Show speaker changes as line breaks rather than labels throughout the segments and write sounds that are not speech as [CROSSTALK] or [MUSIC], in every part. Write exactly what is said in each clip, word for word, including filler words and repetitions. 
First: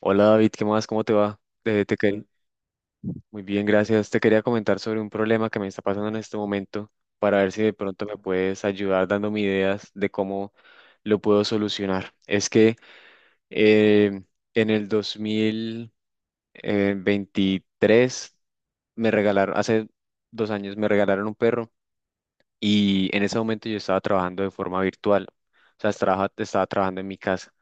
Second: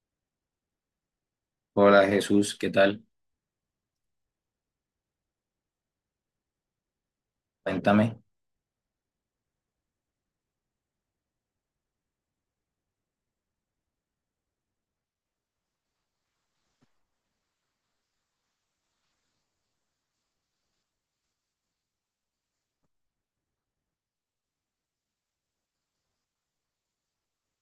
Hola David, ¿qué más? ¿Cómo te va? Eh, te
Hola
quer-
Jesús, ¿qué tal?
muy bien, gracias. Te quería comentar sobre un problema que me está pasando en este momento para ver si de pronto me
Cuéntame.
puedes ayudar dándome ideas de cómo lo puedo solucionar. Es que eh, en el dos mil veintitrés me regalaron, hace dos años me regalaron un perro y en ese momento yo estaba trabajando de forma virtual. O sea, estaba, estaba trabajando en mi casa.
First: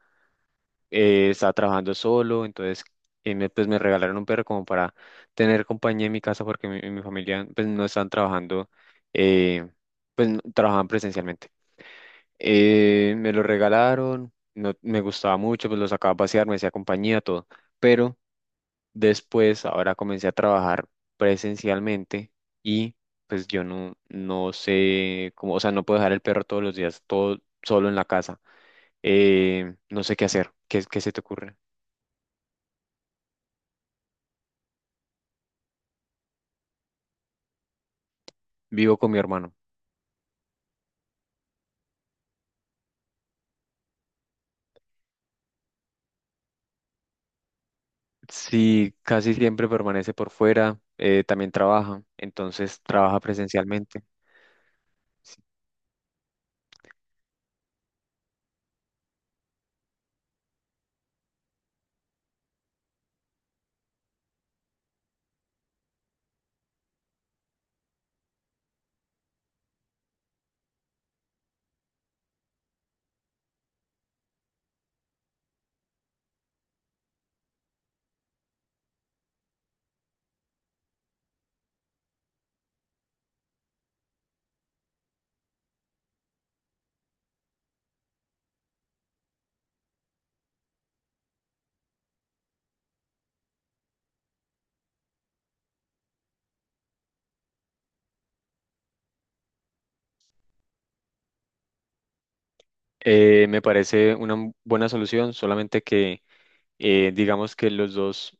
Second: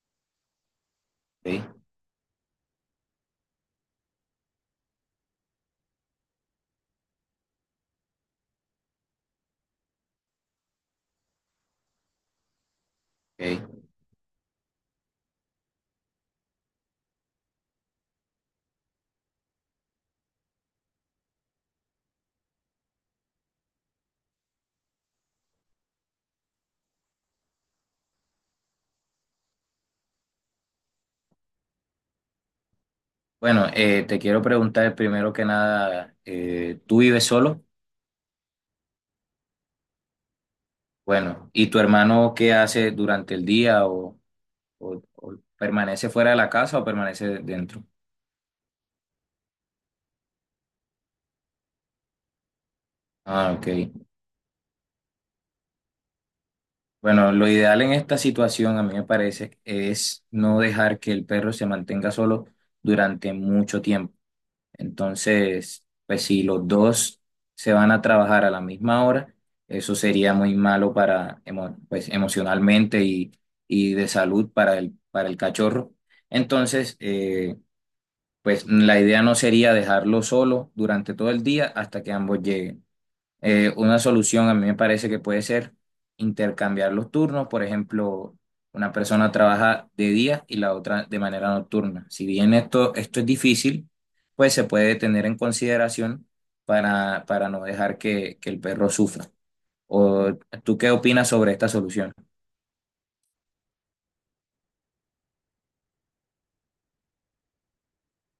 eh, Estaba
Ok,
trabajando solo, entonces eh, me, pues me regalaron un perro como para tener compañía en mi casa porque mi, mi familia pues no estaban trabajando, eh, pues no- trabajaban presencialmente. Eh, me lo
ok.
regalaron, no, me gustaba mucho, pues lo sacaba a pasear, me hacía compañía, todo. Pero después, ahora comencé a trabajar presencialmente y pues yo no, no sé cómo, o sea, no puedo dejar el perro todos los días, todo solo en la casa. Eh, no sé qué hacer. ¿Qué, qué se te ocurre?
Bueno, eh, te quiero preguntar primero que nada, eh, ¿tú vives solo?
Vivo con mi hermano.
Bueno, ¿y tu hermano qué hace durante el día o, o- o permanece fuera de la casa o permanece dentro?
Sí, casi siempre permanece por fuera, eh, también trabaja, entonces trabaja
Ah, ok.
presencialmente. Sí.
Bueno, lo ideal en esta situación, a mí me parece, es no dejar que el perro se mantenga solo durante mucho tiempo. Entonces, pues si los dos se van a trabajar a la misma hora, eso sería muy malo para, emo- pues, emocionalmente y, y de salud para el, para el cachorro. Entonces, eh, pues la idea no sería dejarlo solo durante todo el día hasta que ambos lleguen. Eh, una solución a mí me parece que puede ser intercambiar los turnos, por ejemplo, una persona trabaja de día y la otra de manera nocturna. Si bien esto, esto es difícil, pues se puede tener en consideración para, para no dejar que, que el perro sufra. ¿O tú qué opinas sobre esta solución?
Eh, me parece una m- buena solución, solamente que eh, digamos que los dos,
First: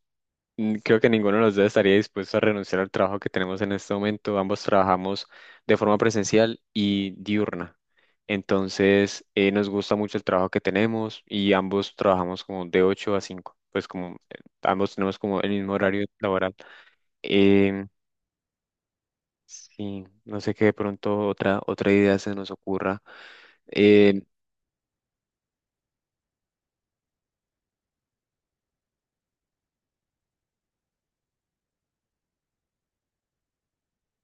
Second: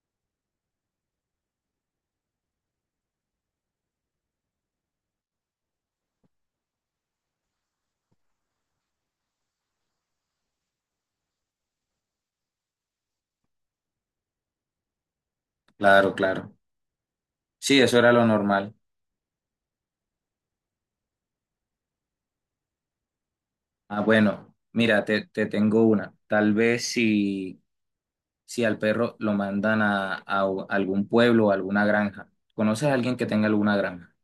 Mm, creo que ninguno de los dos estaría dispuesto a renunciar al trabajo que tenemos en este momento. Ambos trabajamos de forma presencial y diurna. Entonces, eh, nos gusta mucho el trabajo que tenemos y ambos trabajamos como de ocho a cinco. Pues como eh, ambos tenemos como el mismo horario
Claro, claro.
laboral.
Sí,
Em,
eso era lo normal.
sí, no sé qué de pronto otra, otra idea se nos ocurra.
Ah,
Em,
bueno, mira, te, te tengo una. Tal vez si si al perro lo mandan a, a u- algún pueblo o alguna granja. ¿Conoces a alguien que tenga alguna granja?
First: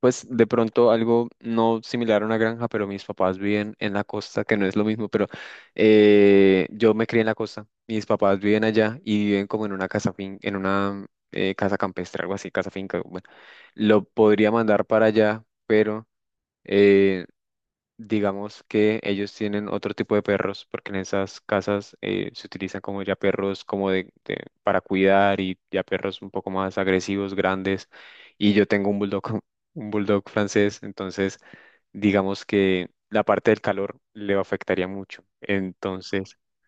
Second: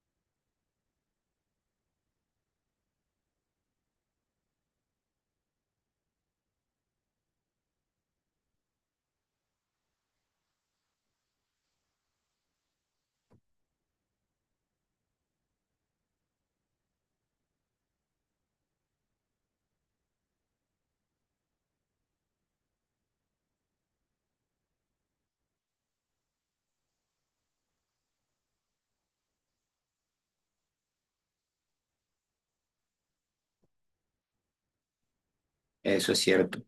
Pues de pronto algo no similar a una granja, pero mis papás viven en la costa, que no es lo mismo, pero eh, yo me crié en la costa, mis papás viven allá y viven como en una casa fin, en una eh, casa campestre, algo así, casa finca. Bueno, lo podría mandar para allá, pero eh, digamos que ellos tienen otro tipo de perros, porque en esas casas eh, se utilizan como ya perros como de, de- para cuidar y ya perros un poco más agresivos, grandes. Y yo tengo un bulldog, [LAUGHS] un bulldog francés, entonces digamos que la parte del calor le afectaría mucho.
Eso es
Entonces,
cierto,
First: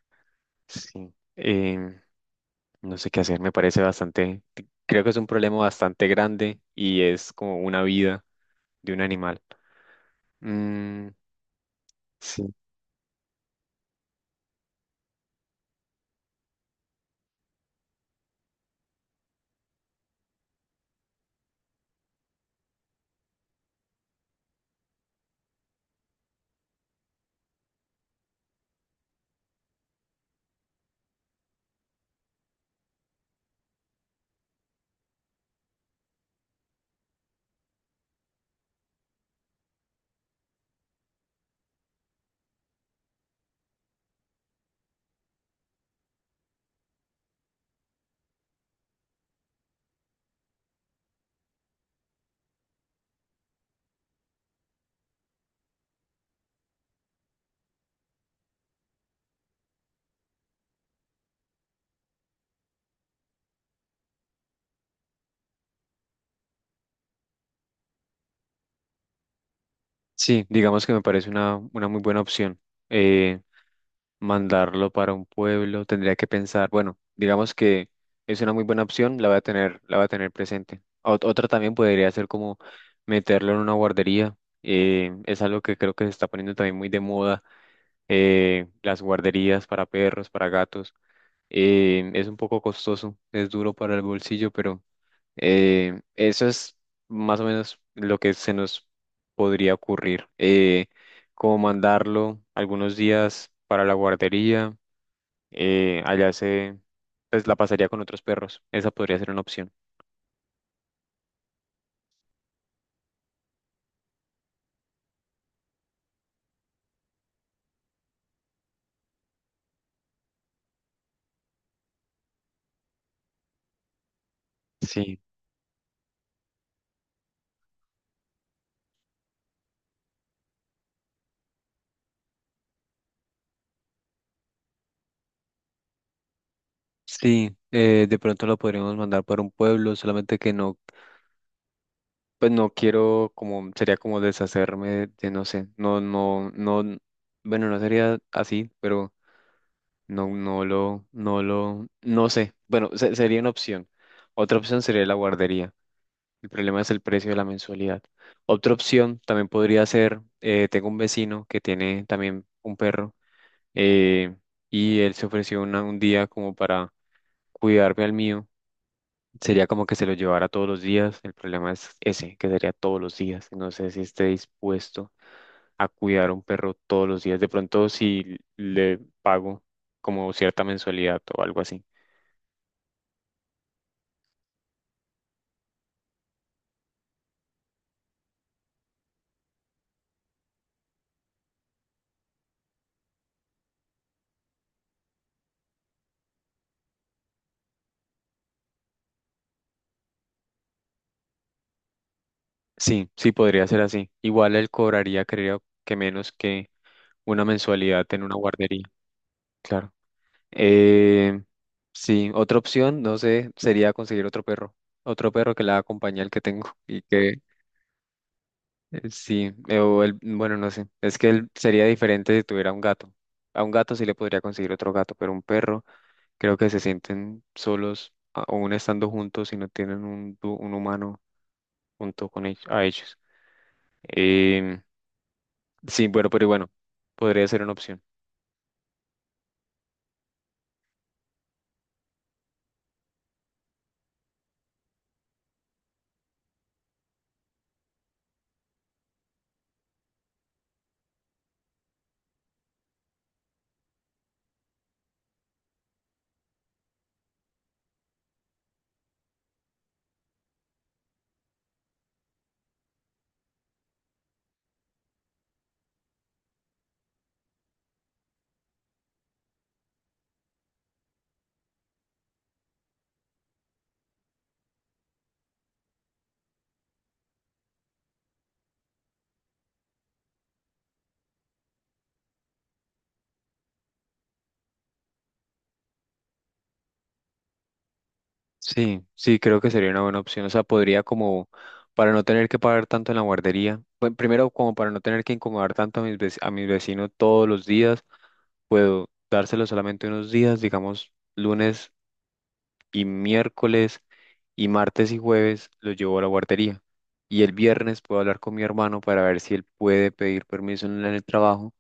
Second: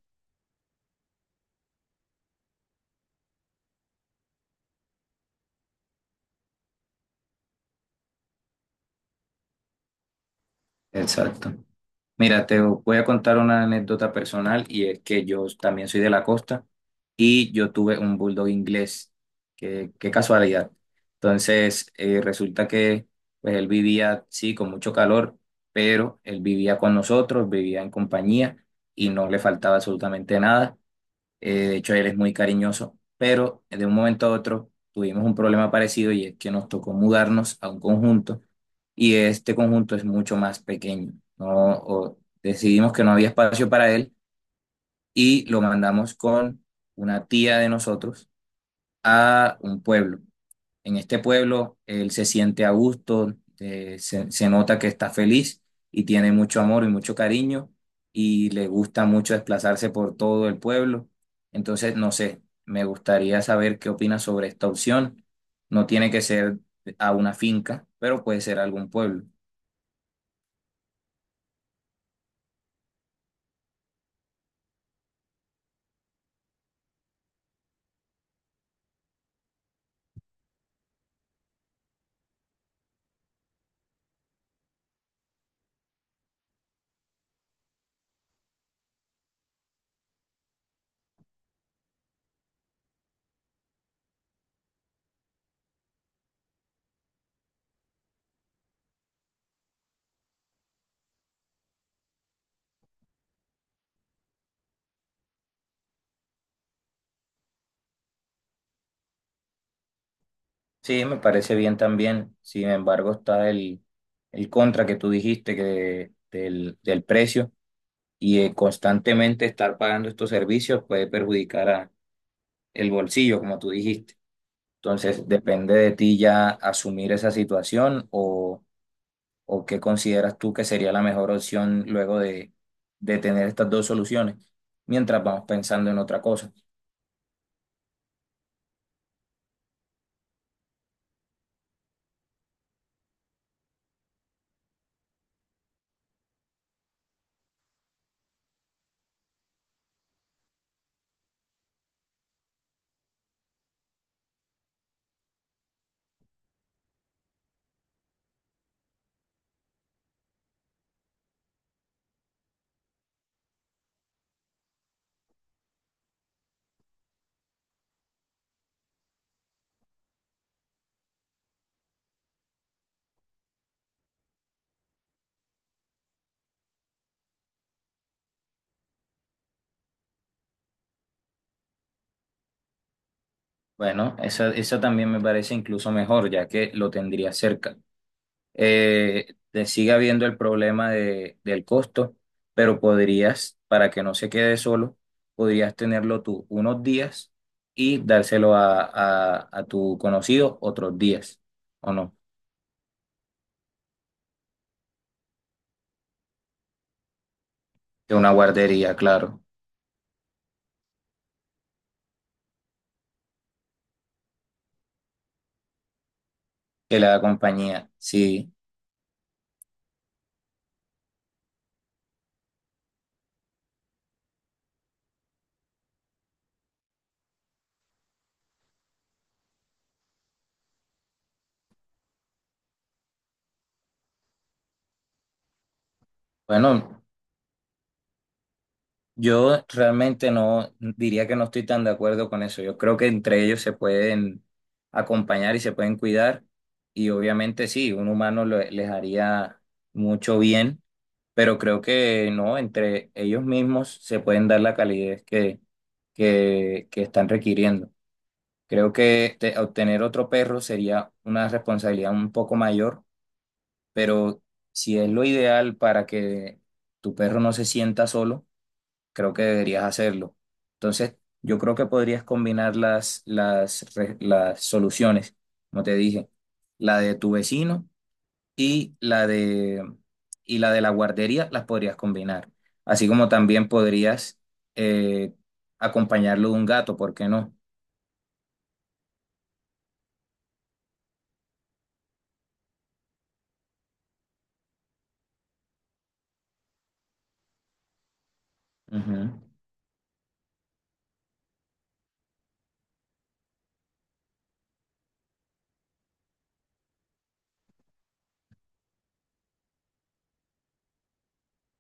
sí, em, no sé qué hacer, me parece bastante, creo que es un problema bastante grande y es como una vida de un animal. Mm,
exacto. Mira,
sí.
te voy a contar una anécdota personal y es que yo también soy de la costa y yo tuve un bulldog inglés. Qué, qué casualidad. Entonces, eh, resulta que pues, él vivía, sí, con mucho calor, pero él vivía con nosotros, vivía en compañía y no le faltaba absolutamente nada. Eh, de hecho, él es muy cariñoso, pero de un momento a otro tuvimos un problema parecido y es que nos tocó mudarnos a un conjunto y este conjunto es mucho más pequeño. No, o decidimos que no había espacio para él y lo mandamos con una tía de nosotros a un pueblo. En este pueblo él se siente a gusto, eh, se, se nota que está feliz y tiene mucho amor y mucho cariño y le gusta mucho desplazarse por todo el pueblo. Entonces, no sé, me gustaría saber qué opinas sobre esta opción. No tiene que ser a una finca, pero puede ser algún pueblo.
Sí, digamos que me parece una, una muy buena opción. Eh, Mandarlo para un pueblo, tendría que pensar, bueno, digamos que es una muy buena opción, la voy a tener, la voy a tener presente. Ot- otra también podría ser como meterlo en una guardería. Eh, es algo que creo que se está poniendo también muy de moda, eh, las guarderías para perros, para gatos. Eh, es un poco costoso, es duro para el bolsillo, pero eh, eso es más o menos lo que se nos podría ocurrir. Eh, como mandarlo algunos días para la guardería, eh, allá se, pues la pasaría con otros perros. Esa podría ser una opción.
Sí, me parece bien también. Sin embargo, está el, el contra que tú dijiste que de- del, del precio y eh, constantemente estar pagando estos servicios puede perjudicar a el bolsillo, como tú dijiste.
Sí,
Entonces, depende de ti ya asumir esa situación o, o qué consideras tú que sería la mejor opción luego de, de tener estas dos soluciones, mientras vamos pensando en otra cosa.
sí, eh, de pronto lo podríamos mandar para un pueblo, solamente que no, pues no quiero como, sería como deshacerme de, no sé, no, no, no, bueno, no sería así, pero no, no lo, no lo, no sé. Bueno, se- sería una opción. Otra opción sería la guardería. El problema es el precio de la mensualidad. Otra opción también podría ser, eh, tengo un vecino que tiene también un perro eh, y él se ofreció una- un día como para cuidarme al mío. Sería como que se lo llevara todos los días. El problema es ese, que sería todos los días. No sé si esté dispuesto a cuidar a un perro todos los días. De pronto, si le pago como cierta mensualidad o algo así.
Bueno, esa, esa también me parece incluso mejor, ya que lo tendría cerca. Eh, te sigue habiendo el problema de- del costo, pero podrías, para que no se quede solo, podrías tenerlo tú unos días y dárselo a, a- a tu conocido otros días, ¿o no?
Sí, sí, podría ser así. Igual él cobraría, creo que menos que una mensualidad
De
en
una
una guardería,
guardería, claro,
claro. Eh, sí, otra opción, no sé, sería conseguir otro perro, otro perro que la acompañe al que tengo [LAUGHS]
que
y
le da
que
compañía. Sí,
eh, sí, eh, o el bueno, no sé, es que él sería diferente si tuviera un gato. A un gato sí le podría conseguir otro gato, pero un perro creo que se sienten solos, a- aún estando juntos y no tienen un, du- un humano junto con ellos, a ellos. Em, Sí, bueno, pero bueno,
bueno.
podría ser una opción.
Yo realmente no diría que no estoy tan de acuerdo con eso. Yo creo que entre ellos se pueden acompañar y se pueden cuidar. Y obviamente sí, un humano lo- les haría mucho bien, pero creo que no, entre ellos mismos se pueden dar la calidez que, que, que están requiriendo. Creo que te- obtener otro perro sería una responsabilidad un poco mayor, pero si es lo ideal para que tu perro no se sienta solo creo que deberías hacerlo. Entonces, yo creo que podrías combinar las, las, re- las soluciones, como te dije, la de tu vecino y la de, y la de la guardería, las podrías combinar. Así como también podrías eh, acompañarlo de un gato, ¿por qué no?
Sí, sí, creo que sería una buena opción. O sea, podría como para no tener que pagar tanto en la guardería. Bueno, primero, como para no tener que incomodar tanto a mis vec- a mis vecinos todos los días, puedo
Ujú.
dárselo solamente unos días, digamos, lunes y miércoles y martes y jueves lo llevo a la guardería. Y el viernes puedo hablar con mi hermano para ver si él puede pedir permiso en el trabajo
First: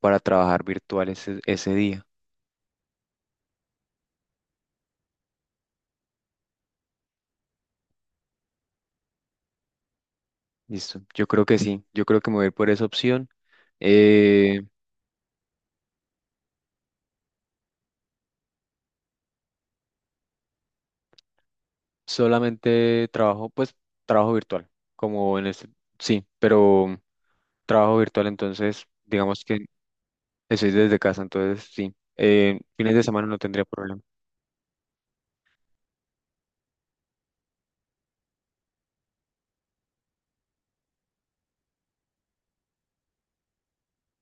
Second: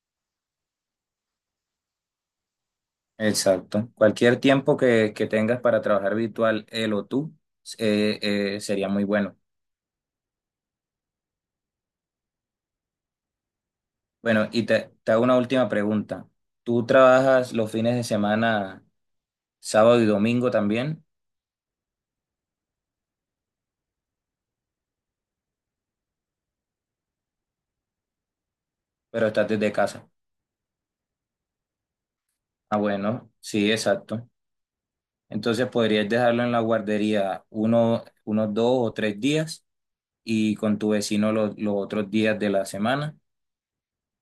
para trabajar virtual ese ese día.
Exacto. Cualquier tiempo que, que tengas para trabajar virtual, él o tú, eh, eh, sería muy bueno.
Listo, yo creo que sí, yo creo que me voy a ir por esa opción.
Bueno,
Eh,
y te, te hago una última pregunta. ¿Tú trabajas los fines de semana, sábado y domingo también,
Solamente trabajo, pues trabajo virtual, como en este, sí, pero trabajo virtual, entonces
pero
digamos
estás
que
desde casa?
estoy desde casa, entonces sí, eh,
Ah,
fines de semana
bueno,
no tendría
sí,
problema.
exacto. Entonces podrías dejarlo en la guardería uno, unos dos o tres días y con tu vecino los, los otros días de la semana.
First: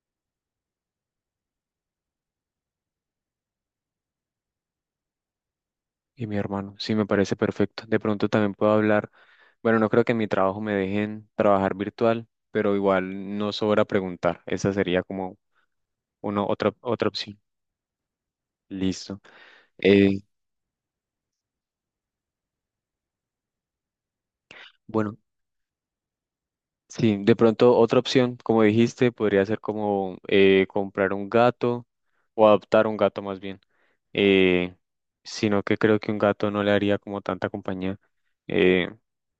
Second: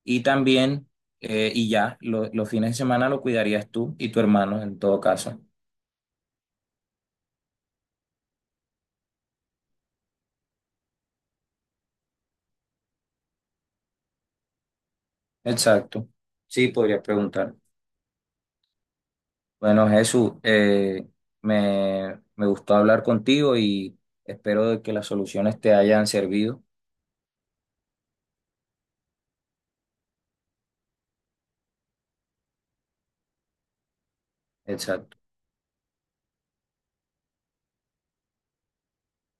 Y también, eh, y ya, lo- los fines de semana lo cuidarías tú y tu hermano en todo caso.
Y mi hermano, sí, me parece perfecto. De pronto también puedo hablar, bueno, no creo que en mi trabajo me dejen trabajar virtual, pero igual no sobra preguntar, esa sería como
Exacto.
una
Sí,
otra,
podrías
otra opción.
preguntar.
Listo.
Bueno,
Eh,
Jesús, eh, me, me gustó hablar contigo y espero de que las
bueno.
soluciones te hayan servido.
Sí, de pronto otra opción, como dijiste, podría ser como eh, comprar un gato o adoptar un gato más bien, eh,
Exacto.
sino que creo que un gato no le haría como tanta compañía eh,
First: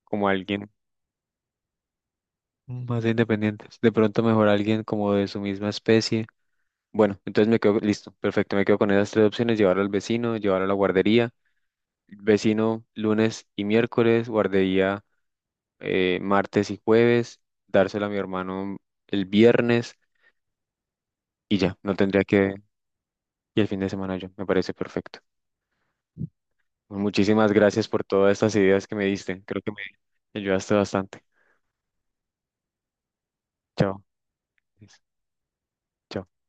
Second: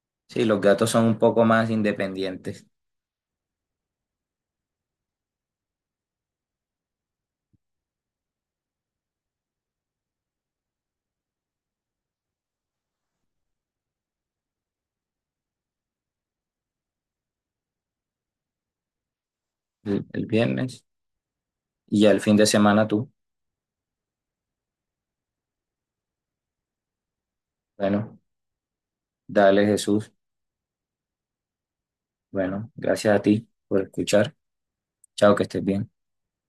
como
Sí, los
alguien
gatos son un poco más independientes
más independiente. De pronto mejor alguien como de su misma especie. Bueno, entonces me quedo listo, perfecto, me quedo con esas tres opciones, llevarlo al vecino, llevarlo a la guardería, vecino lunes y miércoles, guardería eh, martes y jueves, dárselo a mi hermano el viernes.
el, el viernes
Y ya, no
y ya el
tendría
fin de
que...
semana tú.
Y el fin de semana yo, me parece perfecto. Pues muchísimas gracias por
Bueno,
todas estas ideas que me diste. Creo
dale,
que me
Jesús.
ayudaste bastante.
Bueno, gracias a ti por
Chao.
escuchar. Chao, que estés bien.
Chao.